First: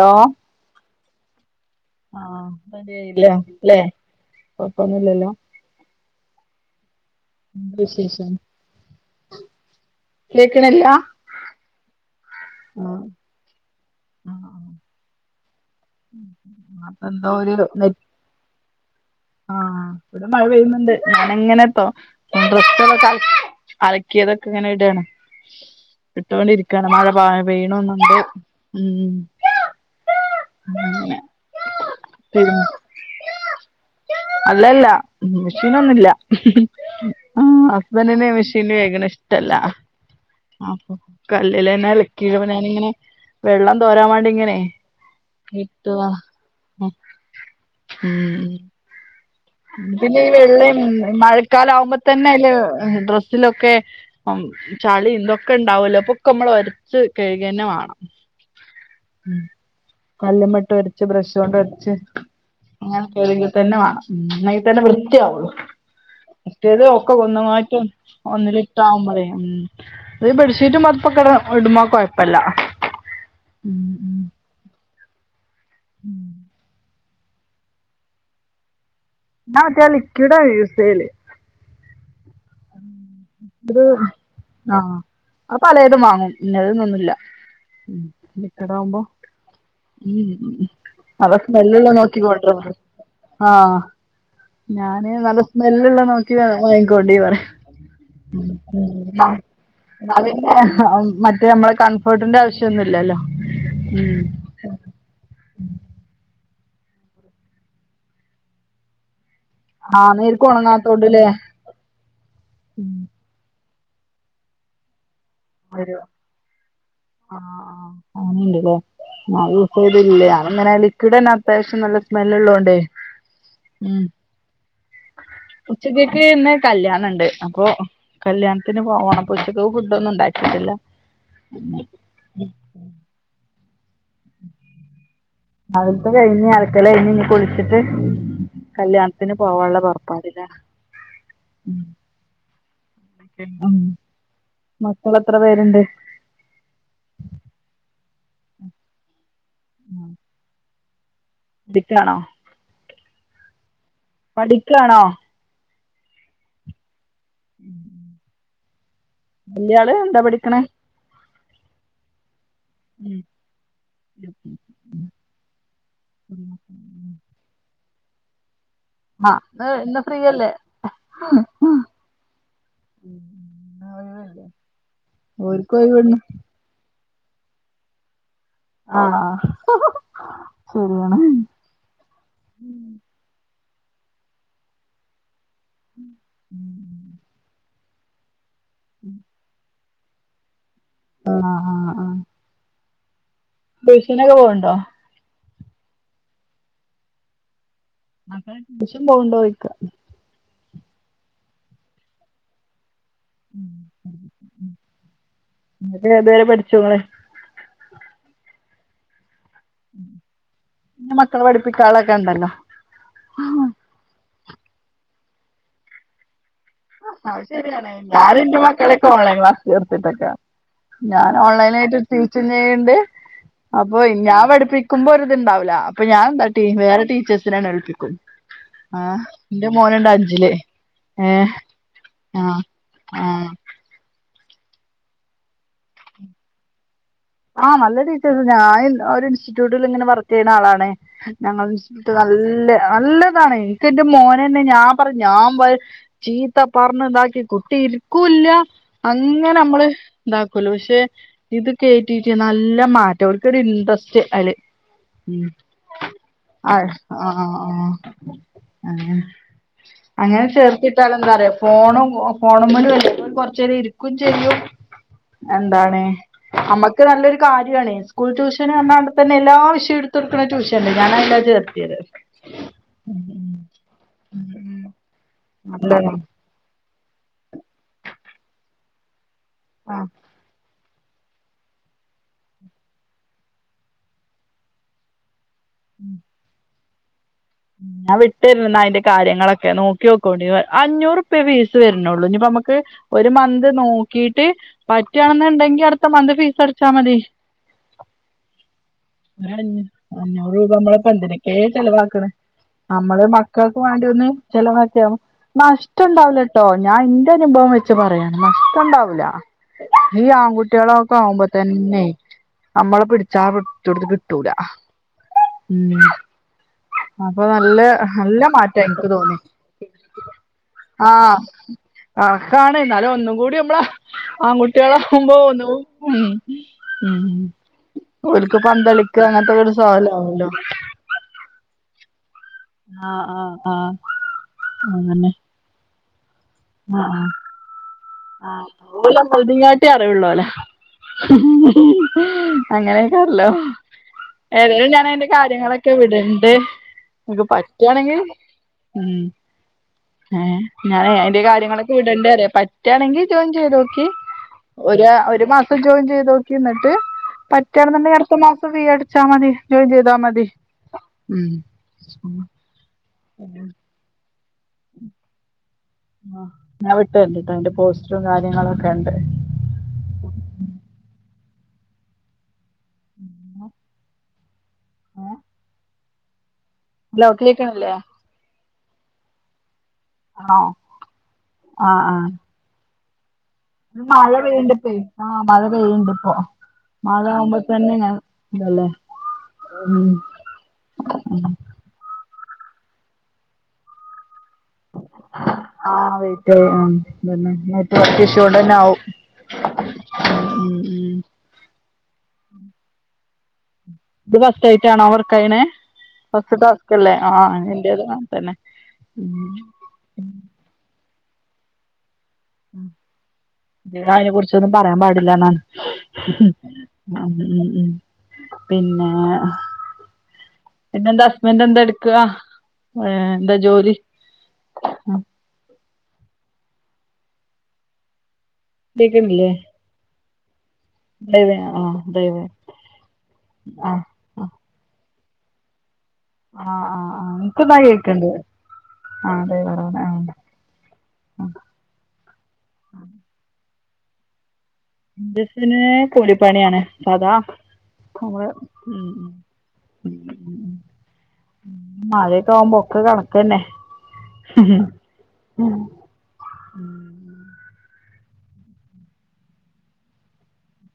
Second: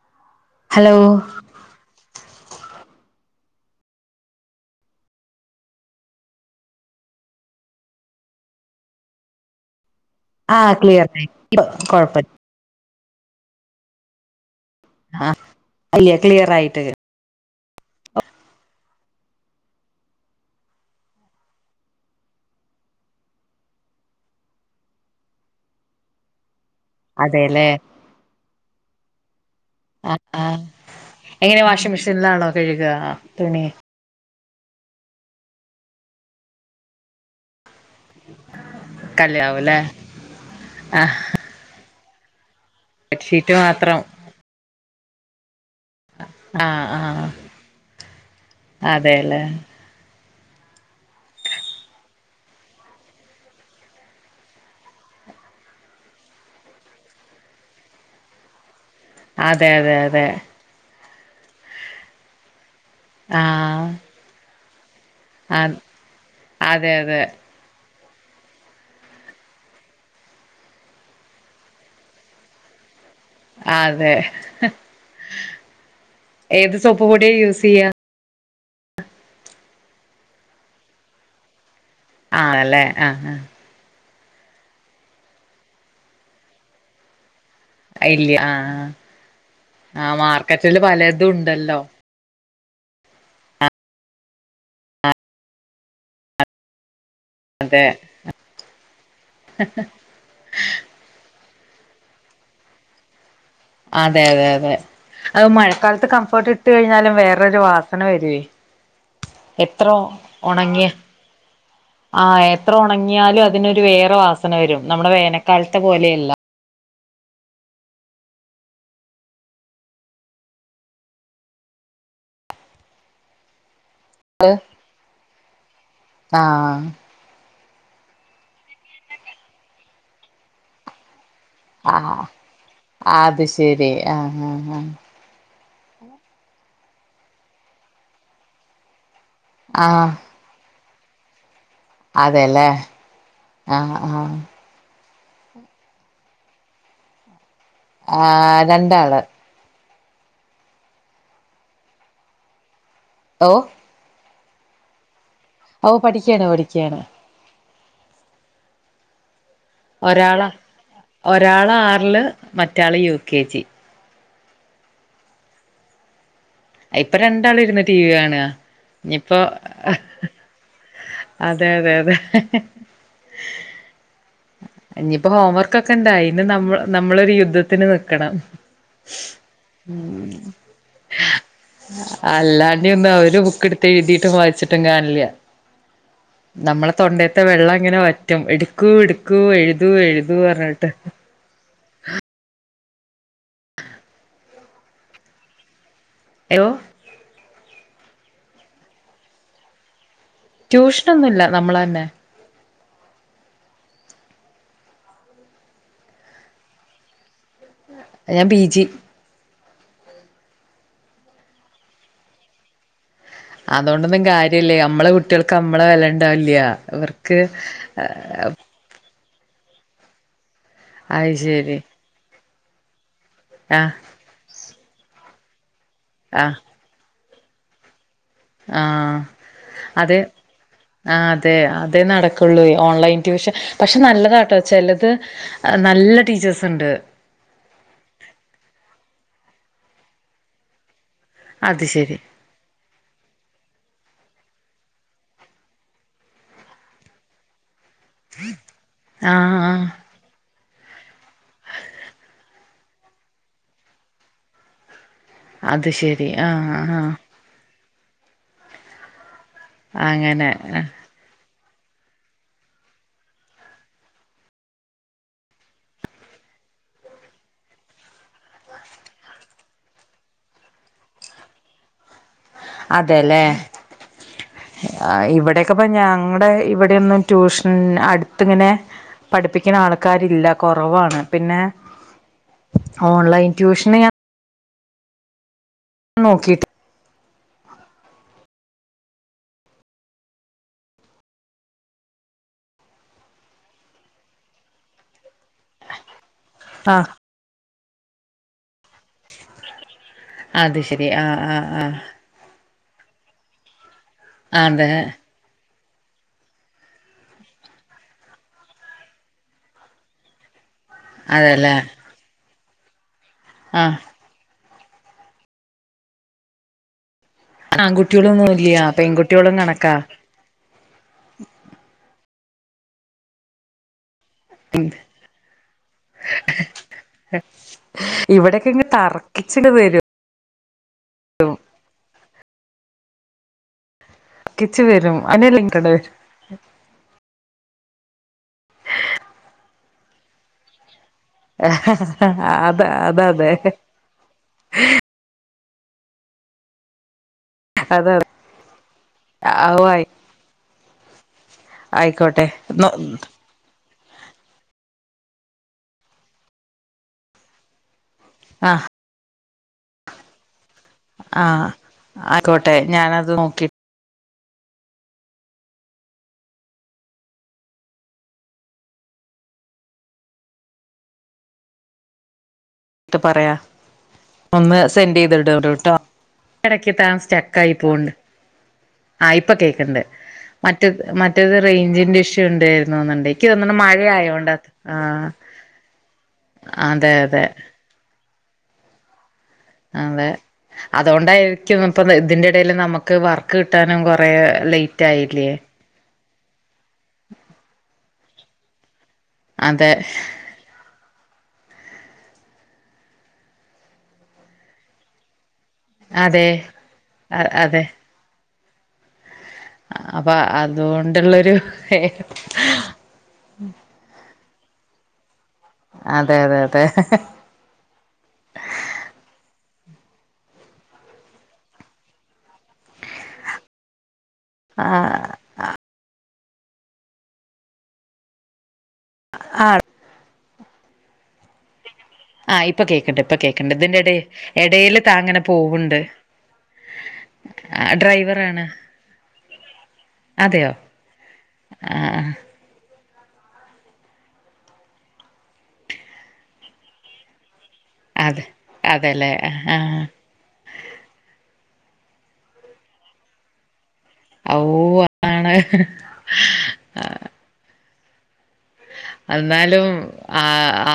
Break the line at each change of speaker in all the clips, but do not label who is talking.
Hello
hello
ആഹ് റെഡിയായില്ലേ ല്ലേ? കൊഴപ്പൊന്നുല്ലല്ലോ? എന്ത വിശേഷം?
ആഹ്
കേക്ക്ണില്ല
ക്ലിയറായി ഇപ്പൊ കൊഴപ്പ
ആഹ് ആഹ് ഹാ
ആഹ്
അപ്പെന്തോ ഒര് നെ ആഹ് ഇവിടം മഴ പെയ്യുന്നുണ്ട് ഞാനങ്ങനെ തോ ആഹ് ഡ്രസ്സൊക്കെ അലക്കിയതൊക്കെങ്ങനെ ഇടാണ് ഇട്ടോണ്ടിരിക്കാണ് മഴ പാ
അതെല്ലേ
പെയ്യണുണ്ട് ഉം
ആഹ് ആഹ്
അങ്ങനെ
എങ്ങനെ വാഷിംഗ് മെഷീൻലാണോ
തിരുമ്പ
കഴുക തുണി?
അല്ലല്ല മിഷീനൊന്നുല്ല ഹ സ്ബൻഡിന് മിഷീന്ല് കഴക്ണെയിഷ്ടല്ല
കല്ലാവൂല്ലേ
അപ്പൊ
ആ
ക ല്ലിലെന്നെ അലക്കി അപ്പൊ ഞാനിങ്ങനെ
ബെഡ്ഷീറ്റ്
വെള്ളം
മാത്രം
തോരാൻ വേണ്ടിങ്ങനെ
ആഹ് ആഹ് അതേല്ലേ
പിന്നെ ഈ വെള്ളം മഴക്കാലാവുമ്പോ തന്നെ അയ്ല് ഡ്രസ്സിലൊക്കെ അപ്പം ചളിം, ഇതൊക്കെണ്ടാവല്ലോ അപ്പൊക്കെ മ്മള് ഒരച്ച് കഴുകെന്നെ വാണം ഉം
അതെ അതെ അതെ
കല്ലുമ്മെട്ടൊര്ച്ച് ബ്രഷോണ്ടൊരച്ച് അങ്ങനെ
ആ
കഴുക തന്നെ വാണം ഇന്നെങ്കി തന്നെ വൃത്തിയാവൊള്ളൂ
ആ
മറ്റേത്
അതെ
ഒക്കെ
അതെ
ഒന്നായിട്ട് ഒന്ന്ലിട്ടാവുമ്പളെ ഉം ഒരു ബെഡ്ഷീറ്റും, പ്പൊത്പ്പൊക്കെ ഇടുമ്പം കൊഴപ്പല്ല ഉം
അതെ
ഉം
ഏത് സോപ്പ് പൊടിയാ യൂസെയ്യാ?
ഞാ മറ്റെ ആ ലിക്യൂഡാ യൂസെയ്യല്
ആണല്ലെ? ആഹ് ആഹ്
അത് ആഹ് അഹ് പലേതും വാങ്ങും ഇന്നെത് ന്നൊന്നുല്ല
ആ ഇല്ല ആ
ലിക്യുഡാവുമ്പോ
ആ
ഉം
മാർക്കറ്റില് പലതും
നല്ല
ഉണ്ടല്ലോ
സ്മെല്ല്ള്ളെ നോക്കി കൊണ്ടാരാം പറയും ആഹ് ഞാന് നല്ല സ്മെല്ല്ള്ളെ നോക്കി വാങ്ങിക്കോണ്ടീ പറയും
അതെ
[unintelligible] ഇന്ന പിന്നെ മറ്റേ നമ്മളെ കംഫേട്ടിന്റെ ആവിശ്യൊന്നുല്ലല്ലോ
അതെ അതെ അതെ അഹ് മഴക്കാലത്ത് കംഫേട്ട് ഇട്ട് കഴിഞ്ഞാലും വേറൊരു വാസന വെരുവേ എത്ര
ആഹ് നേര്ക്ക്
ഒണങ്ങിയ
ഒണങ്ങാത്തോണ്ട്ല്ലേ
ആ എത്ര ഒണങ്ങിയാലും അതിനൊരു വേറെ വാസന വരും നമ്മുടെ വേനക്കാലത്തെ
വരും
പോലെയല്ല
ആഹ് ആഹ് അങ്ങനിംണ്ട്ല്ലേ ഞാ യൂസെയ്യലില്ല്യ ഞാനിങ്ങനെ ലിക്യുഡന്നെ അത്യാവിശ്യം നല്ല സ്മെല്ല്ള്ളോണ്ടേ മ്
അത്
ഉച്ചക്ക്ക്ക്ന്നെ കല്യാണ ഉണ്ട് അപ്പൊ കല്യാണത്തിന് പോകണം അപ്പൊ ഉച്ചക്ക്ക്ക് ഫുഡ ഒന്നും ഉണ്ടാ ഉണ്ടാകില്ല കിട്ടില്ല
ആഹ അത് ശരി ആഹ്
അത്തെ കഴിഞ്ഞ് അലക്കൽ കഴിഞ്ഞ് ഇനി കുളിച്ചിട്ട് കല്യാണം ത്തിന് പോവാനുള്ള
ആഹ് ആഹ്
പൊറപ്പാടില്ല ഉം
അതെല്ലേ
ഉ
ആഹ് ആഹ്
മക്കൾ എത്ര പേരുണ്ട്?
ആ രണ്ടാള്.
ഉം ഠിക്കാണോ?
ഓ
പഠിക്കണോ?
ഓ പഠിക്കണ് പഠിക്കാണ്.
[inaudible] വല്യാള് എന്താ
ഒരാള്
പഠിക്കണേ
ഒരാള് ആറില് മറ്റാള് യു കെ ജി.
ഉ
ആ ഇപ്പൊ രണ്ടാളും ഇരുന്ന് ടി വി കാണാ
ആ
ഇനിപ്പോ
ഇന്ന് ഇന്ന് ഫ്രീ അല്ലേ
അതെ അതെ അതെ,
ഉം [unintelligible]
ഇനിയിപ്പോ ഹോംവർക്ക്ക്കെ ഇണ്ട ഇന് നമ്മ നമ്മളൊരു യുദ്ധത്തിന് നിക്കണം,
ആ ശരിയാണ്
അല്ലാണ്ട ഒന്നും അവര് ബുക്ക് എടുത്ത് എഴുതീട്ട് വായിച്ചിട്ടും കാണില്ല നമ്മളെ തൊണ്ടത്തെ വെള്ളം ഇങ്ങനെ വറ്റും എടുക്കു എടുക്ക എഴു ഴുതൂ എഴുതൂ പറഞ്ഞാട്
ആഹ ആഹ് ആഹ ട്യൂഷനൊകെ പോകണ്ടോ?
ഹലോ
മക്കൾ ട്യൂഷൻ പോവ്ണ്ടൊ ചൊയിക്കാ
ട്യൂഷനന്നുല്ല നമ്മളന്നെ
ന്നിട്ട് ഏതുവരെ പഠിച്ചുങ്ങള്
ഞാൻ ബി ജി
നമ്മള്ളെ മക്കളെ പഠിപ്പിക്കാളെക്കെ ഇണ്ടല്ലോ
അതോണ്ടൊന്നും കാര്യല്ലേ നമ്മളെ കുട്ട്യാൾക്ക് നമ്മളെ വെല ഇണ്ടാവില്ല ഇവർക്ക്
അത് ശരിയാണ് ഞാ ഇന്റെ മക്കളെ ഓൺലൈൻ ക്ലാസ്സ് ചേർത്തിട്ട്ക്കാ
അത്
ഞാൻ
ശരി
ഓൺലൈനായിട്ട് ടീച്ചും ചെയ്യ്ണ്ട്
ആഹ്
അപ്പൊ ഞാൻ പഠിപ്പിക്കുമ്പോ ഒരു ഇത്ണ്ടാവൂല്ല അപ്പൊ ഞാനെ
ആഹ്
എന്താട്ടി വേറെ ടീച്ചേഴ്സിനെ ഏൽപ്പിക്കും ആഹ് ഇന്റെ മോനുണ്ട്
അതെ
അഞ്ചില്
ആഹ്
ഏഹ്
അതെ നട
ആഹ്
ക്കൊളെയ് ഓൺലൈൻ
ആഹ്
ട്യൂഷൻ പക്ഷെ നല്ലതാട്ടോ ചെലത് നല്ല ടീച്ചേഴ്സ് ഇണ്ട്
ആഹ് നല്ല ടീച്ചേഴസ് ഞാൻ ഇൻ ഒരു ഇൻസ്റ്റിറ്റ്യൂട്ട് ഇങ്ങനെ വർക്കെയ്യ്ണ ആളാണേ ഞങ്ങളെ
അത്
ഇൻസ്റ്റിറ്റ്യൂട്ട്
ശരി
നല്ലെ നല്ല ഇതാണെയ് ഇൻക്ക് ഇന്റെ മോനെന്നെ ഞാൻ പറയും ഞാൻ വ ചീത്ത പറഞ് ഇതാക്കി കുട്ടി ക്കൂല്ല അങ്ങനെ
ആഹ് ആഹ്
അമ്മള് ഇതാക്കൊല്ലോ പക്ഷെ ഇത് കേറ്റി റ്റേ നല്ല മാറ്റം ഓല്ക്കൊരു ഇൻട്രസ്റ്റ് അയില് ഉം
അത് ശരി ആഹ്
ആയ് ആഹ് അഹ് അഹ് അങ്ങനെ അങ്ങനെ ചേർത്തിട്ടാലൊ എന്താ അറിയോ ഫോണും ഫോണ് മ്മലുംഎല്ലെ അപ്പൊ ഓല് കൊറച്ചേരം ഇരിക്കും ചെയ്യും എന്താണ് അമ്മക് ഇക്ക് നല്ലൊരു കാര്യാണേ സ്കൂൾ ട്യൂഷന് പർണാണ്ട്പെന്നെ എല്ലാ വിഷയും ഇട്‌തൊട്ക്ക്ണ ട്യൂഷൻ ഇണ്ട് ഞാനഐലാ ചേർത്ത്യേത്
അതെലേ അ ഇവെടെക്കെപ്പ
അപ്പൊ
ഞങ്ങടെ ഇവ് ടെ ഒന്നും ട്യൂഷൻ അട്ത്ത് ഇങ്ങനെ പഠിപ്പിക്ക്ണ ആള്ക്കാരില്ല കൊറവാണ് പിന്നെ ഓൺ ലൈൻറ്റൂഷന് ഞാം
ഉം
നോക്കീട്ട്
ഞാ വിട്ടെരെന്റ് ഇന്നാ ഐന്റെ കാര്യങ്ങളെക്കെ നോക്ക്യോക്കോണ്ടിം അഞ്ഞൂറുപ്യേ ഫീസ് വെര്നൊള്ളു ഇനിപ്പ അമ്മക്ക് ഒരു മന്ത് നോക്കീട്ട് പറ്റ്യാണന്ന് ഇണ്ടെങ്കി അട്ത്ത മന്ത് ഫീസ് അട
ആഹ്
ച്ചാമതി ഇങ്ങനേണൊ ഇഞ്ഞ് അഞ്ഞൂറ് രൂപ
അത്
അമ്മള്
ശരി
ഇപ്പ
ആഹ്
എന്തിനെക്കേ
ആഹ് ആഹ്
ചെലവാക്ക്ണ് നമ്മള് മക്കൾക്ക് വാണ്ടി ഒന്ന്
അതെ
ചെലവാക്കിയാവും നഷ് ട്ടം ഇണ്ടാവൂലട്ടൊ ഞാ ഇന്റെ അനുഭവം വെച്ച് പറയാണ് നഷ്ട്ടം ഇണ്ടാവൂല ഈ ആങ്കു ട്ട്യോളാെക്ക
അതെല്ലേ
ആവുമ്പാെതെന്നേയ് അമ്മള് പിടിച്ചാ
ആഹ്
പിടിച്ചോട്ത്ത് കി ട്ടൂല ഉം അപ്പൊ നല്ലേ നല്ല
ആൺകുട്ടികളൊന്നും
മാറ്റാ
ഇല്ല
ഇൻക്ക് തോന്നി
പെൺകുട്ടികളും കണക്കാ
ആഹ് ആഹ് കണക്കാണ് ഇന്നാലും ഒന്നും കൂടി അമ്മളെഹ് ആങ്കുട്ട്യേളാകുമ്പൊ ഒന്നുകൂ ഉം ഉം ഉം ഓല്ക്ക്
ഇവിടെക്കെ ഇങ്ങ്
പന്തളിക്കാ അങ്ങൻത്തെക്കാെ
തർക്കിച്ചിട്
ഒര്
വരും
സ്വാലാവൊ ല്ലോ ആഹ് ആഹ് ആഹ്‌
തിരിച്ച് വെരും അതിന്റെ ലിങ്ക് ഇട്
ആഹ്‌ ആഹ്‌ ആഹ് ഓല് നമ്മൾടീതായി റ്റ് അറിവ് ഉള്ളോലാ
അത
അങ്ങനെെക്കാരല്ലോ
അതതെ
ഏതായാലും ഞാന ഐന്റെ കാര്യങ്ങളൊക്കെ വിടണ്ട് ഇങ്ങക്ക്
അതെ
പറ്റാണെങ്കി ഉം
ആവു ആയി
ഏഹ് ഞാനേ ഐന്റെ കാര്യങ്ങളൊക്കെ വിടണ്ട്
ആയിക്കോട്ടെ
പറയാ പറ്റാണെങ്കി ജോ ജോയിങ് ചെെതോക്കിം ഒരാ ഒരു മാസം ജോയിൻ ചെയ്തോക്കിം ഇന്ന്ട്ട് പറ്റ് റ്റാണ് ന്ന് ഇണ്ടങ്കി അട്ത്ത മാസം ഫീ
ആഹ്
അടിച്ചാ മതി ജോയിൻ ചെയ്താ മതി
ആഹ് അയക്കോട്ടെ ഞാനത്
പറയാം
നോക്കിട്ട്
ഉം ആഹ്‌ ഞാൻ വിട്ടെര്ണ്ട്ട്ടാ ഐന്റെ പോസ്റ്റ്റും കാര്യങ്ങളാെക്കെ ഇണ്ട്
ട്ട് പറയാ ഒന്ന് സെന്റീത് ഇടോണ്ടുട്ടോ എടക്ക് താനെ
ഹലോ
സ്റ്റെക്കായി
കേക്കണില്ലേ
പോവ്ണ്ട് ആയി ഇപ്പകേക്ക്ണ്ട്
ആണോ
മറ്റെത് മറ്റേത്
ആ
റൈഞ്ചിന്റെ
ആ
ഇഷ്യു ഇണ്ടേര്ന്നു തോന്ന്ണ്ടെെ
മഴ പെയ്യ്ണ്ട് ഇപ്പേയ് ആഹ് മഴ പെയ്യ്ണ്ട് ഇപ്പൊ
അതെ അതെ
മഴാവുമ്പൊ പെണ്ണ് ഇങ്ങനെ ഇതല്ലേ ഉം
അതെ അതോണ്ടായിരിക്കും ഇപ്പ താ ഇതിന്റെ എടേല് നമക്ക് വർക്ക് കിട്ടാനും കൊറേ ലേറ്റ് ആയില്യേ
ആഹ് ലൈറ്റായി ഉം അതെന്നെ ഇന്ന്ട്ട് നെറ്റ് ഇഷോണ്ടെന്നെ ആവും
അതെ
ഉം ഉം ഇത് ഫസ്റ്റെെറ്റാണോ വർക്കെയ്യ്ണേ
അതെ
ഫസ്റ്റ്ത്തെ വർക്കെല്ലേ ആഹ് അയെന്നെ
അതെ
ഇന്റേതും അങ്ങനെ തെന്നെ ഉം
അപ്പൊ അതുകൊണ്ടുള്ളൊരു
[unintelligible] അതിനെ കുറിച്ചൊന്നും പറയാൻ പാടില്ല
അതെ അതെ അതെ
[unintelligible] ഉം ഉം പിന്നെ പിന്നെ എന്താ ഹസ്ബന്റ് എന്താ എടുക്കുവാ ഏഹ് എന്താ ജോലി
ആഹ്
കേൾക്കുന്നില്ലേ [unintelligible] ആഹ് ഡ്രൈവ്
ആഹ് ഇപ്പൊ കേക്കണ്ട് ഇപ്പൊ കേക്കണ്ട് ഇതിന്റെ ഇട
ആഹ്
ഇടയിൽ താങ്ങനെ പോവുണ്ട്
ആഹ് ആഹ് ആഹ് എനിക്ക് നന്നായി കേക്കണ്ട്
ഡ്രൈവറാണ്
ആഹ് അതെ പറ ആഹ് ആഹ്
ആഹ് ആഹ്
[unintelligible] കൂലിപ്പണിയാണ് [unintelligible] [unintelligible]
അതെ അതെല്ലേ ആ
മഴയൊക്കെ ആവുമ്പോ ഒക്കെ കണക്ക് തന്നെ
ഓ അതാണ് ആഹ് എന്നാലും ആ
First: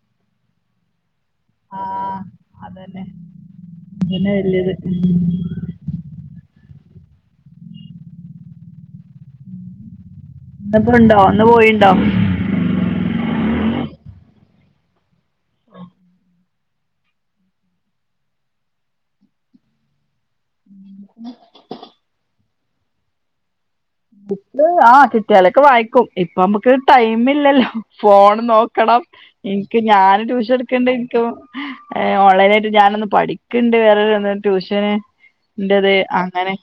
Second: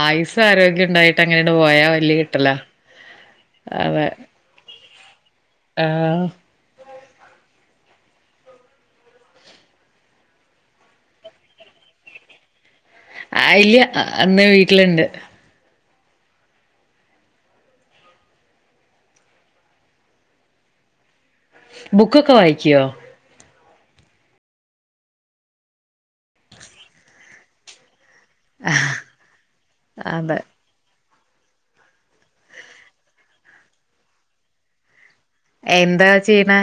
ആയുസ്സും ആരോഗ്യം ഉണ്ടായിട്ട് അങ്ങനെയണ്ട് പോയാ വല്ല്യ
ആഹ്
കിട്ടലാ
അതന്നെ
അതെ
[unintelligible]
ആഹ്
ഇന്നിപ്പോ ഉണ്ടോ ഇന്ന് പോയിണ്ടോ
[unintelligible] ഇന്ന് വീട്ടിലുണ്ട്
[inaudible]
ബുക്കൊക്കെ വായിക്കുവോ
ബുക്ക് ആഹ് കിട്ടിയാലൊക്കെ വായിക്കും ഇപ്പ നമ്മുക്ക് ടൈമ് ഇല്ലല്ലോ ഫോണ് നോക്കണം എനിക്ക് ഞാൻ
അതെ
ട്യൂഷൻ എടു [unintelligible] ഓൺലൈനായിട്ട് ഞാനൊന്ന് പഠിക്കണ്ട് വേറൊ [unintelligible] ട്യൂഷന്. എന്റേത്
എന്താ
അങ്ങനെ
ചെയ്യണെ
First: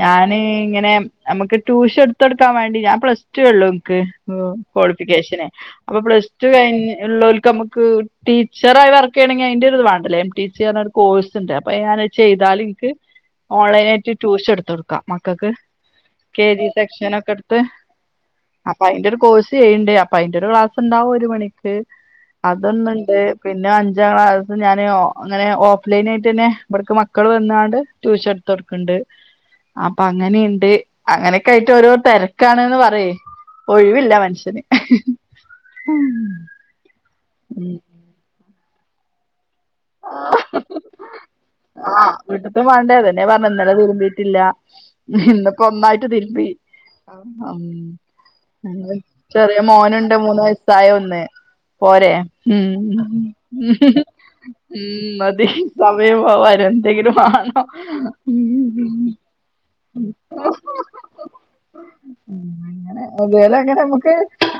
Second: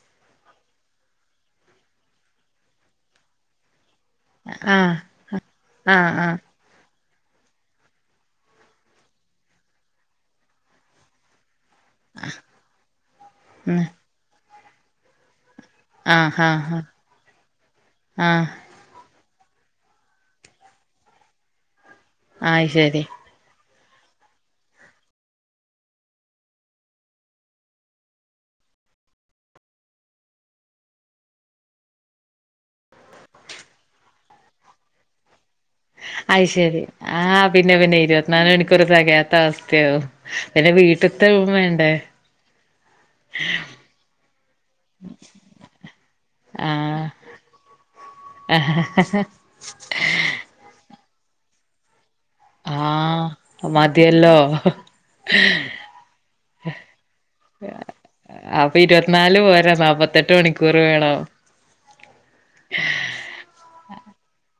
ഞാന് ഇങ്ങനെ നമ്മുക്ക് ട്യൂഷൻ എടുത്ത് കൊടുക്കാൻ വേണ്ടി ഞാൻ പ്ലസ് ടു ഉള്ളു എനിക്ക് ഓ
ആഹ്
ക്വാളിഫിക്കേഷനെ അപ്പൊ
ആഹ്
പ്ലസ്
ആഹ്
ടു കഴി [unintelligible] നമ്മുക്ക് ടീച്ചറായി വർക്ക് ചെയ്യണെങ്കിൽ അതിന്റെ ഒരു ഇത് [unintelligible] കോഴ്സ് ഉണ്ട് അപ്പൊ ഞാൻ അത് ചെയ്താല് എനിക്ക്
ഉം
ഓൺലൈൻ ആയിട്ട് ട്യൂഷൻ എടുത്ത് കൊടുക്കാം മക്കൾക്ക്
ആഹ്
കെ ജി
ആഹ്
സെക്ഷനൊക്കെ എടുത്ത്
ആഹ്
അയിന്റെ ഒരു കോഴ്സ് ചെയ്യണ്ട് അപ്പ അയിന്റെ ഒരു ക്ലാസ് ഉണ്ടാവും ഒരു മണിക്ക്
അയ് ശരി
അതൊന്നുണ്ട് പിന്നെ അഞ്ചാം ക്ലാസ്സ് ഞാന് അങ്ങനെ ഓഫ് ലൈൻ ആയിട്ട് തന്നെ ഇവിടേക്ക് മക്കൾ വന്നാണ്ട് ട്യൂഷൻ എടുത്ത് കൊടുക്കുണ്ട് അപ്പൊ അങ്ങനെ അങ്ങനെയൊക്കെ ആയിട്ട് ഓരോ തിരക്കാണ്ന്ന് പറയ് ഒഴിവില്ല മനുഷ്യന്
അയ് ശരി ആഹ്
ഉം
പിന്നെ പിന്നെ ഇരുപത്തിനാല് മണിക്കൂറ് തികയാത്ത വസ്ഥയാകും പിന്നെ വീട്ട്ത്ത്
ആഹ് [unintelligible] ഇന്നിപ്പോ ഒന്നായിട്ട് തിരുമ്പി
ആഹ്
[unintelligible] ഉം ചെറിയ മോനുണ്ട് മൂന്ന് വയസായ ഒന്ന് പോരെ ഉം
ആഹ് മതിയല്ലോ
ഉം മതി സമയം പോവാൻ എന്തെങ്കിലും വേണോ
അപ്പൊ ഇരുപത്തിനാല് പോരാ നാല്പത്തെട്ട് മണിക്കൂർ വേണം
അങ്ങനെ [unintelligible] അങ്ങനെ നമ്മുക്ക്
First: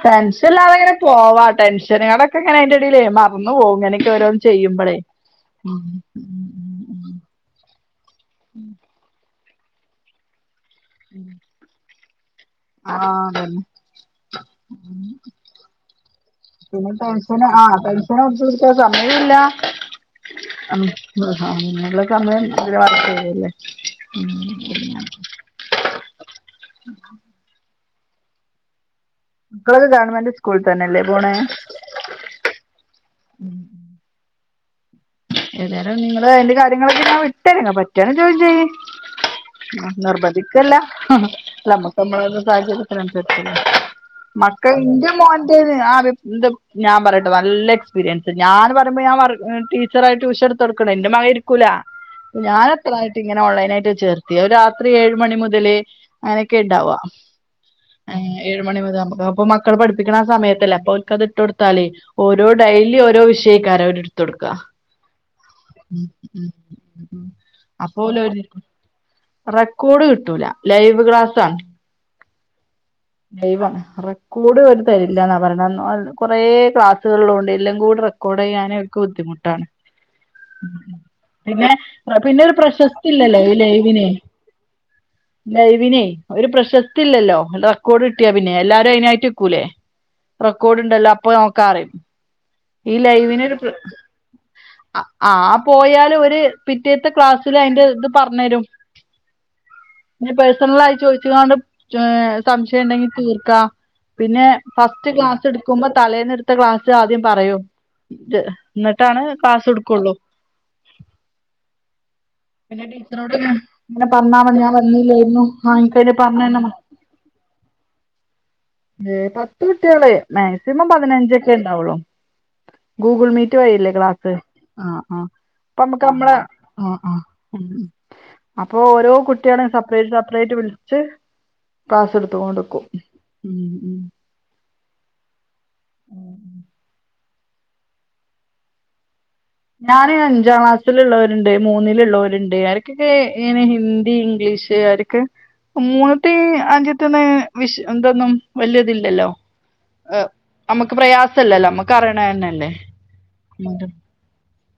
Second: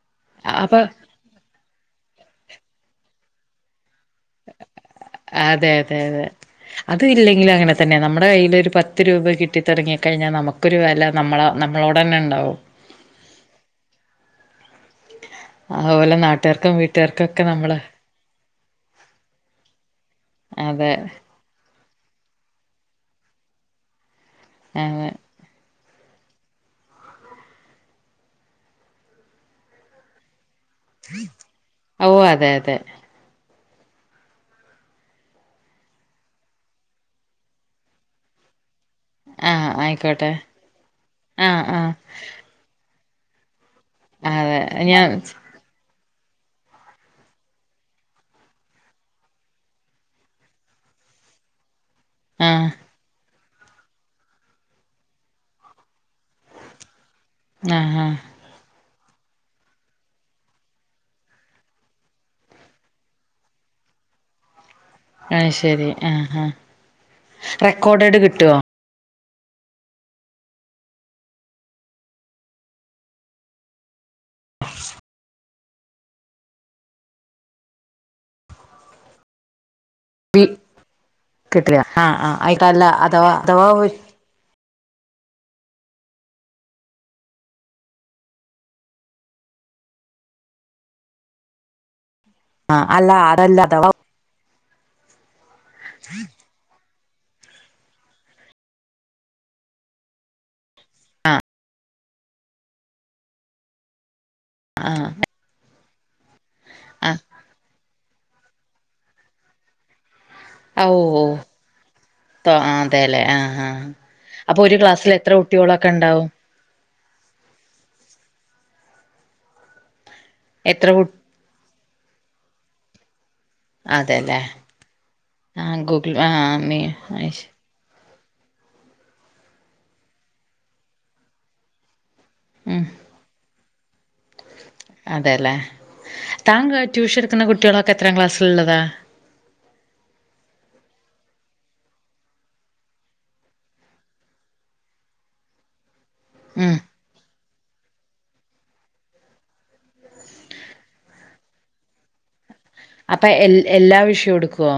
ടെൻഷൻ
അപ്പൊ
ഇല്ലാതങ്ങനെ പോവാം ടെൻഷനുകളൊക്കെ ഇങ്ങനെ അതിന്റെ ഇടയിലേ മറന്ന് പോകും ഇങ്ങനൊക്കെ ഓരോന്ന് ചെയ്യുമ്പഴേ
അതെ അതെ അതെ അത് ഇല്ലെങ്കിലും അങ്ങനെ തന്നെ നമ്ടെ കയ്ല്ഒര് പത്ത് രൂപ കിട്ടി തൊടങ്ങ്യേ കഴിഞ്ഞാ നമുക്കൊരു വെല നമ്മള നമ്മളോടന്നെണ്ടാവും
ആഹ് തന്നെ
ആഹോല നാ
പിന്നെ പെൻഷന് ആഹ് പെൻഷൻ കൊട്ച്ചുടിക്ക്യാ സമയുല്ല ആഹ്
അതെ
ആഹ് മെന്നുള്ള സമയം ഒഴിവാക്കിടല്ലേ ഉം
അങ്ങ്
[inaudible] ക്കളകെ ഗവൺമെന്റ് സ്കൂൾ തന്നെല്ലേ പോണേ
ഔവ് അതെ അതെ
ഏതാലം നിങ്ങള് അയ്ന്റെ കാര്യങ്ങളൊക്കെ ഞാവിട്ടേരങ്ങാ പറ്റാനെങ്ങി ജോയി ചെയ്യി
ആഹ് ആയിക്കോട്ടെ
നിർബധിക്കല്ല
ആഹ് ആഹ്
നമക്കമ്മളെ സാഹചര്യത്തിനൻസര്ച്
അതെ
മക്കൾ ഇന്റെ
ഞാൻ
മോൻ റ്റേത് ആത് ന്ത് ഞാപറയട്ടെ വല്ല എക്സ്പീരിയൻസ് ഞാൻ പറയ്മ്പോ ഞാൻ വർക് ട്ടീ ച്ചറായി ട്യൂഷൻ എട്ത്തൊട്ക്ക്ണ് ന്റെ മകഇര്ക്കൂല
ആഹ്
ഞാനത്രായിറ്റ് ഇങ്ങനെ ഓൺലൈനായിട്ട് ചേർത്തി അഹ് ഒരാത്രി ഏഴ് മണി മുതല് അയനെക്കെണ്ടാവ
ആഹ് ആഹ്
ഐനേ ഏഴ് മണി മുതഅമക്കാപ്പോ മക്കൾ പഠിപ്പിക്ക്ണ സമയത്തല്ലപ്പൊ ഓൽക്കത്ട്ട് കൊട്ത്താലേ ഓരോ ഡൈലി ഓരോ വിഷയക്കാര അവര്ട്തൊട്ക്കാ
അത് ശരി ആഹ് ആഹ് റെക്കോർഡഡ്
അപ്പോലൊര്
കിട്ടുവോ
റെക്കോഡ് കിട്ടൂല ലൈവ് ക്ലാസ്സാ ലൈവാണ് റെക്കോഡ് ഓര് തരില്ലാന്നാ പറിണേ ന്നോൽ കൊറേ ക്ലാസ്സുകള് ള്ളോണ്ടേ എല്ലാം കൂട കൂടെയ്യാന് ക്ക് ബുദ്ധിമുട്ടാണ്
വി
പിന്നെ
കിട്ടില്ല ആഹ് ആഹ്
പിന്നെ ഒരു
ആയിട്ടല്ല
പ്രശസ്തി
അഥവാ
ഇല്ലല്ലേ ഈ
അഥവാ
ലൈവിന് ലൈവിനയ് ഒരു പ്രശസ്തി ഇല്ലല്ലോ എണ്ടാ ക്കോഡ് കിട്ട്യാപിന്നെ എല്ലാരു അയ്നായിറ്റ്ക്കൂലേ റെക്കോഡ്ണ്ടല്ലോ അപ്പൊ നോക്കാറിം
ആഹ്
ഈ
അല്ല
ലൈവിനൊരു
അതല്ല
പ്ര
അഥവാ
അഹ് ആഹ് പോയാല് ഒര് പിറ്റേത്തെ ക്ലാസ്സില് അയ്ന്റെത് പർഞ്ഞേരും ഞ് പേഴ്സണലായി ചോയ്ച്കാണ്ട് ച്യോ സംശയണ്ടെങ്കിൽ തീർക്കാ പിന്നെ ഫസ്റ്റ് ക്ലാസ്ട്ക്കുമ്പോ തലേന്ന്ട് ത്തെ ക്ലാസ്
ആഹ്
ആദ്യം പറയും റ്റ് ന്ന്ട്ടാണ് ക്ലാസ്ട്ക്കൊള്ളൂ
അവോ
പിന്നെ ടീച്ചറോട്ങ്ങേ
ആഹ്
നെപർണാമതി
അപ്പൊ
ഞാൻ
ഒരു ക്ലാസ്സിൽ എത്ര
വന്നില്ലേര്ന്നു ആഹ്
കുട്ടികളൊക്കെ
ഇൻക്കയ്ന്
ഉണ്ടാവും
പർഞേര്നം ഏഹ് പത്ത് കുട്ടികളെ മാക്സിമം
എത്ര കു
പതിനഞ്ചക്കെണ്ടാവൊള്ളൂ ഗൂഗിൾ മീറ്റ് വഴിയല്ലേ ക്ലാസ്
അതെല്ലേ
ആഹ് ആഹ്
ആഹ്
പ്പമക്ക്
ഗൂഗിൾ
അമ്ളെ
മീ
ആഹ് ആഹ്
അയ്ശ്
ഉം അപ്പൊ ഓരോ കുട്ട്യേളേം സപ്പറേറ്റ് സപ്പറേറ്റ് വിൾച്ച്
ഉം
ക്ലാസ്സ്ട്ത്ങ്ങേണ്ട്ക്കും
അതേ ല്ലേ താങ്കൾ ട്യൂഷൻട്ക്ക്ണ കുട്ട്യോളൊക്കെ എത്രാം ക്ലാസ്ൾള്ളതാ
ഞാന് അഞ്ചാം ക്ലാസ്സില്ള്ളോര്ണ്ട് മൂന്നില്ള്ളോര്ണ്ട് ആരക്കൊക്കെ ഇങ്ങനെ ഹിന്ദി ഇംഗ്ലീഷ് ആ കെ മൂന്ന്ത്തീം
ഉം
അഞ്ചത്തൊന്ന് ങ്ങനെ വിശ് ന്തൊന്നും വല്യതില്ലല്ലോ എഹ് അമ്മക്ക് പ്രയാസല്ലല്ലോ അമ്മക്ക് അറിണേയന്നെല്ലേ
അപേ എൽ എല്ലാ വിഷ്യോട്ക്കോ